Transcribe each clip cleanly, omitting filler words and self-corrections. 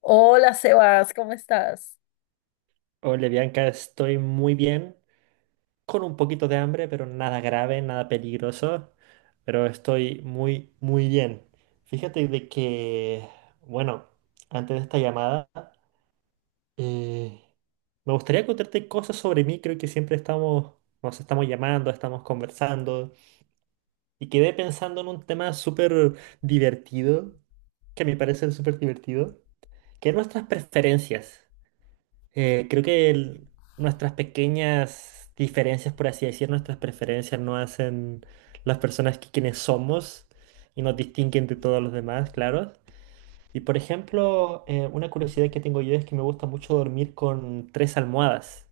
Hola Sebas, ¿cómo estás? Hola Bianca, estoy muy bien, con un poquito de hambre, pero nada grave, nada peligroso, pero estoy muy, muy bien. Fíjate de que, bueno, antes de esta llamada, eh, me gustaría contarte cosas sobre mí. Creo que siempre nos estamos llamando, estamos conversando, y quedé pensando en un tema súper divertido, que a mi parecer es súper divertido, que es nuestras preferencias. Creo que nuestras pequeñas diferencias, por así decir, nuestras preferencias no hacen las personas que quienes somos y nos distinguen de todos los demás, claro. Y por ejemplo, una curiosidad que tengo yo es que me gusta mucho dormir con tres almohadas.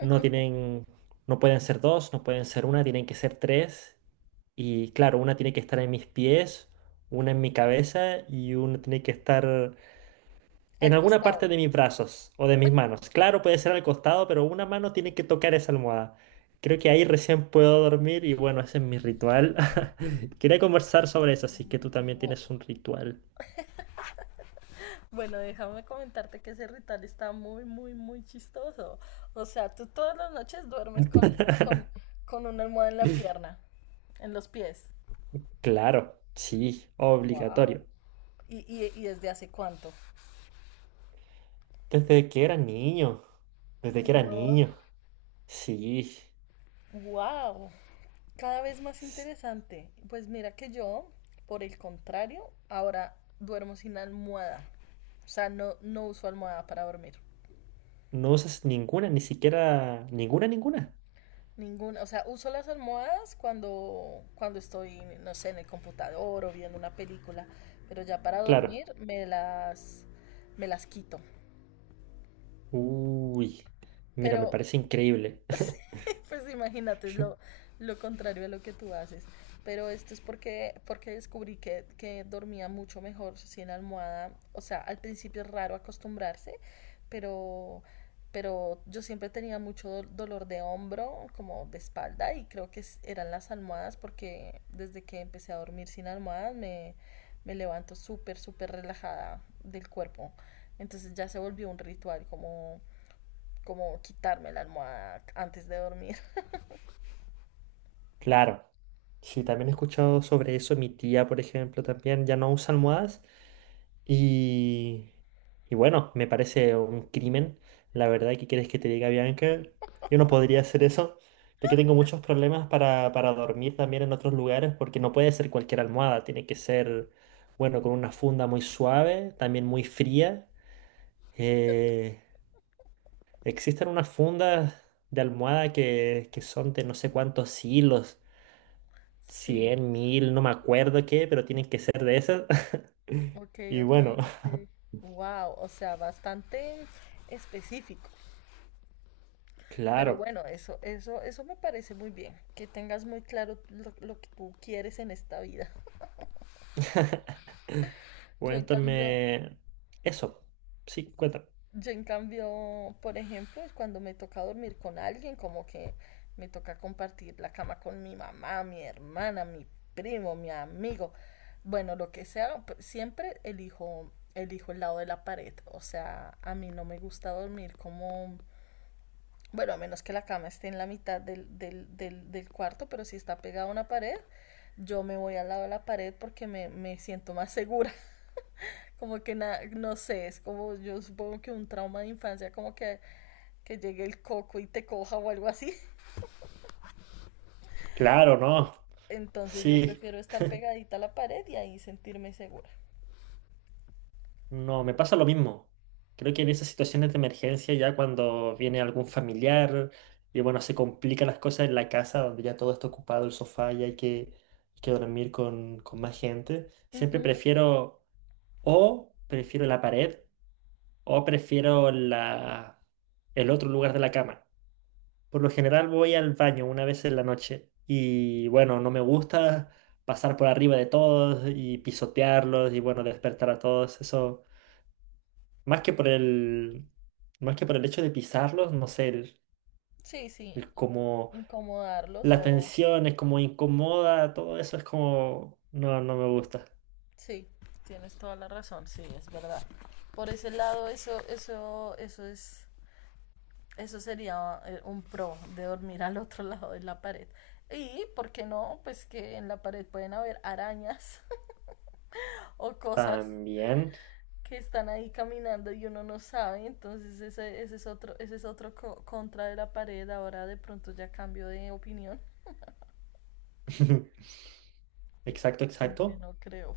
No tienen, no pueden ser dos, no pueden ser una, tienen que ser tres. Y claro, una tiene que estar en mis pies, una en mi cabeza y una tiene que estar en Al alguna parte costado. de mis brazos o de mis manos. Claro, puede ser al costado, pero una mano tiene que tocar esa almohada. Creo que ahí recién puedo dormir y bueno, ese es mi ritual. Quería conversar sobre eso, así que tú también tienes un ritual. Bueno, déjame comentarte que ese ritual está muy, muy, muy chistoso. O sea, tú todas las noches duermes con, con una almohada en la pierna, en los pies. Claro, sí, Wow. obligatorio. ¿Y, y desde hace cuánto? Desde que era niño, desde que era Wow. niño, sí. Wow. Cada vez más S- interesante. Pues mira que yo, por el contrario, ahora duermo sin almohada. O sea, no, no uso almohada para dormir. No usas ninguna, ni siquiera ninguna, ninguna. Ninguna, o sea, uso las almohadas cuando, cuando estoy, no sé, en el computador o viendo una película, pero ya para Claro. dormir me las quito. Uy, mira, me Pero parece increíble. Pues imagínate, es lo contrario a lo que tú haces. Pero esto es porque, porque descubrí que dormía mucho mejor sin almohada. O sea, al principio es raro acostumbrarse, pero, pero yo siempre tenía mucho dolor de hombro, como de espalda, y creo que eran las almohadas, porque desde que empecé a dormir sin almohadas me levanto súper, súper relajada del cuerpo. Entonces ya se volvió un ritual como, como quitarme la almohada antes de dormir. Claro. Sí, también he escuchado sobre eso. Mi tía, por ejemplo, también ya no usa almohadas. Y, y bueno, me parece un crimen. La verdad, ¿qué quieres que te diga, Bianca? Yo no podría hacer eso. Yo que tengo muchos problemas para dormir también en otros lugares, porque no puede ser cualquier almohada. Tiene que ser, bueno, con una funda muy suave, también muy fría. Eh, Existen unas fundas de almohada que son de no sé cuántos hilos, Sí, 100.000 no me acuerdo qué, pero tienen que ser de esas. ok, Y ok, bueno, ok. Wow, o sea, bastante específico. Pero claro. bueno, eso me parece muy bien, que tengas muy claro lo que tú quieres en esta vida. Yo en cambio, Cuéntame eso. Sí, sí. cuéntame. Yo en cambio, por ejemplo, cuando me toca dormir con alguien, como que me toca compartir la cama con mi mamá, mi hermana, mi primo, mi amigo, bueno, lo que sea, siempre elijo, elijo el lado de la pared. O sea, a mí no me gusta dormir como, bueno, a menos que la cama esté en la mitad del cuarto, pero si está pegada a una pared, yo me voy al lado de la pared porque me siento más segura. Como que no sé, es como yo supongo que un trauma de infancia, como que llegue el coco y te coja o algo así. Claro, no. Entonces yo Sí, prefiero estar pegadita a la pared y ahí sentirme segura. no, me pasa lo mismo. Creo que en esas situaciones de emergencia, ya cuando viene algún familiar y bueno, se complican las cosas en la casa, donde ya todo está ocupado, el sofá y hay que dormir con, más gente, siempre Ujú, prefiero, o prefiero la pared o prefiero el otro lugar de la cama. Por lo general voy al baño una vez en la noche y bueno, no me gusta pasar por arriba de todos y pisotearlos y bueno, despertar a todos. Eso, más que por el, más que por el hecho de pisarlos, no sé, el, sí, sí, el como incomodarlos la o... tensión es como incomoda, todo eso es como, no, no me gusta. Sí, tienes toda la razón, sí, es verdad. Por ese lado, eso es, eso sería un pro de dormir al otro lado de la pared. Y, ¿por qué no? Pues que en la pared pueden haber arañas o cosas También. que están ahí caminando y uno no sabe, entonces ese, ese es otro contra de la pared, ahora de pronto ya cambio de opinión, Exacto, aunque exacto. no creo.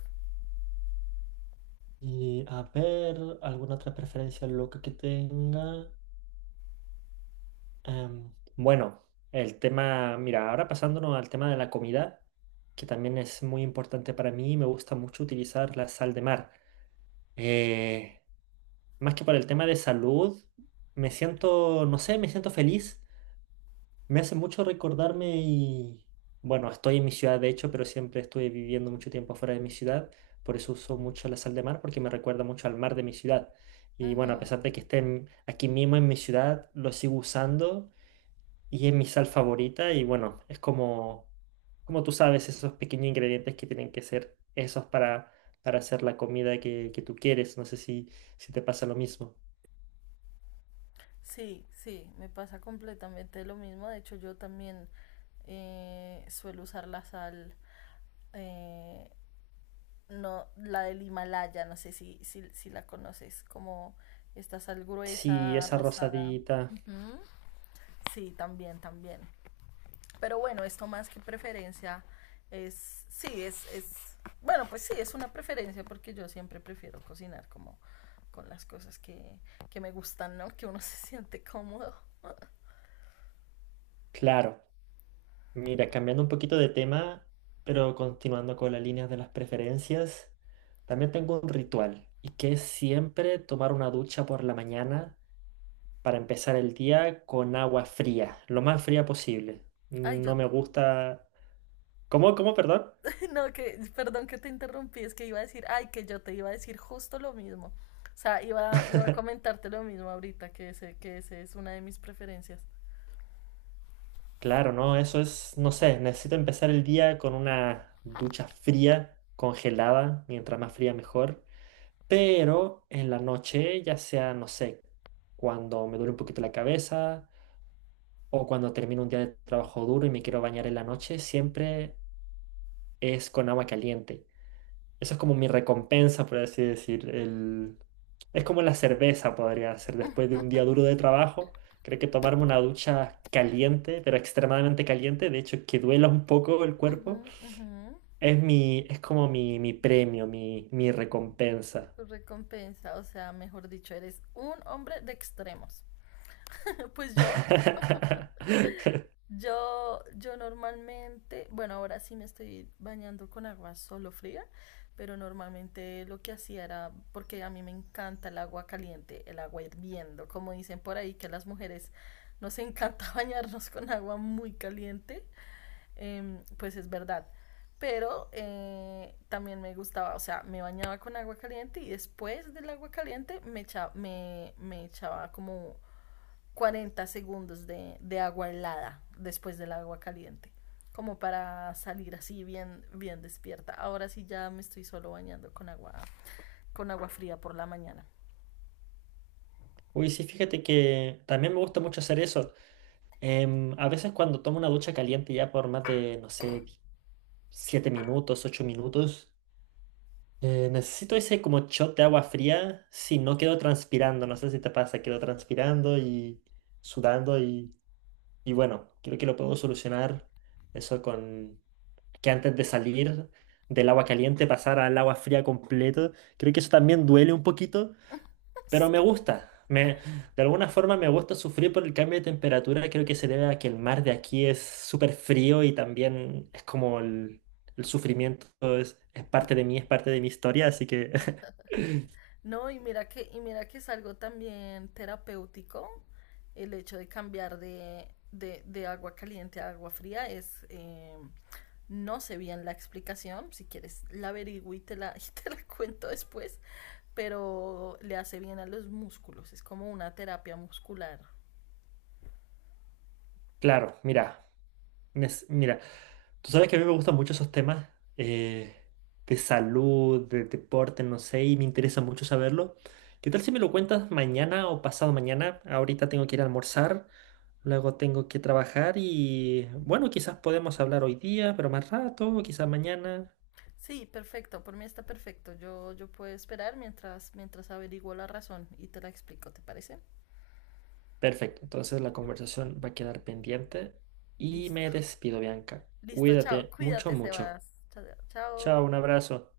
Y a ver, ¿alguna otra preferencia loca que tenga? Bueno, mira, ahora pasándonos al tema de la comida, que también es muy importante para mí, me gusta mucho utilizar la sal de mar. Eh, Más que por el tema de salud, me siento, no sé, me siento feliz, me hace mucho recordarme y, bueno, estoy en mi ciudad de hecho, pero siempre estuve viviendo mucho tiempo fuera de mi ciudad, por eso uso mucho la sal de mar porque me recuerda mucho al mar de mi ciudad. Y bueno, a Ujú. pesar de que esté aquí mismo en mi ciudad, lo sigo usando y es mi sal favorita y bueno, es como, como tú sabes, esos pequeños ingredientes que tienen que ser esos para hacer la comida que tú quieres. No sé si te pasa lo mismo. Sí, sí, me pasa completamente lo mismo, de hecho yo también suelo usar la sal, eh, no, la del Himalaya, no sé si la conoces, como esta sal Sí, gruesa, esa rosada. rosadita. Ujú. Sí, también, también. Pero bueno, esto más que preferencia es, bueno, pues sí, es una preferencia porque yo siempre prefiero cocinar como con las cosas que me gustan, ¿no? Que uno se siente cómodo. Claro, mira, cambiando un poquito de tema, pero continuando con las líneas de las preferencias, también tengo un ritual y que es siempre tomar una ducha por la mañana para empezar el día con agua fría, lo más fría posible. Ay, yo, No me gusta. ¿Cómo? ¿Cómo? Perdón. no, que, perdón que te interrumpí, es que iba a decir, ay, que yo te iba a decir justo lo mismo. O sea, iba a comentarte lo mismo ahorita, que ese es una de mis preferencias. Claro, no, eso es, no sé, necesito empezar el día con una ducha fría, congelada, mientras más fría mejor. Pero en la noche, ya sea, no sé, cuando me duele un poquito la cabeza o cuando termino un día de trabajo duro y me quiero bañar en la noche, siempre es con agua caliente. Eso es como mi recompensa, por así decir. Es como la cerveza podría ser después de un día duro de trabajo. Creo que tomarme una ducha caliente, pero extremadamente caliente, de hecho que duela un poco el Ujú, cuerpo, ujú. Es como mi premio, mi recompensa. Tu recompensa, o sea, mejor dicho, eres un hombre de extremos. Pues yo, yo normalmente, bueno, ahora sí me estoy bañando con agua solo fría, pero normalmente lo que hacía era, porque a mí me encanta el agua caliente, el agua hirviendo, como dicen por ahí, que a las mujeres nos encanta bañarnos con agua muy caliente, pues es verdad. Pero también me gustaba, o sea, me bañaba con agua caliente y después del agua caliente me echaba como 40 segundos de agua helada después del agua caliente, como para salir así bien, bien despierta. Ahora sí ya me estoy solo bañando con agua fría por la mañana. Uy, sí, fíjate que también me gusta mucho hacer eso. A veces cuando tomo una ducha caliente ya por más de, no sé, 7 minutos, 8 minutos. Necesito ese como shot de agua fría, si no quedo transpirando, no sé si te pasa, quedo transpirando y sudando y bueno, creo que lo puedo solucionar eso con que antes de salir del agua caliente pasar al agua fría completo, creo que eso también duele un poquito, pero me Sí. gusta. De alguna forma me gusta sufrir por el cambio de temperatura. Creo que se debe a que el mar de aquí es súper frío y también es como el sufrimiento es parte de mí, es parte de mi historia. Así que, No, y mira que es algo también terapéutico el hecho de cambiar de agua caliente a agua fría es no sé bien la explicación, si quieres la averiguo y y te la cuento después, pero le hace bien a los músculos, es como una terapia muscular. claro, mira. Mira, tú sabes que a mí me gustan mucho esos temas, eh, de salud, de deporte, no sé, y me interesa mucho saberlo. ¿Qué tal si me lo cuentas mañana o pasado mañana? Ahorita tengo que ir a almorzar, luego tengo que trabajar y bueno, quizás podemos hablar hoy día, pero más rato, quizás mañana. Sí, perfecto, por mí está perfecto. Yo puedo esperar mientras, mientras averiguo la razón y te la explico, ¿te parece? Perfecto, entonces la conversación va a quedar pendiente y me Listo. despido, Bianca. Listo, chao. Cuídate mucho, Cuídate, mucho. Sebas. Chao. Chao, Chao. un abrazo.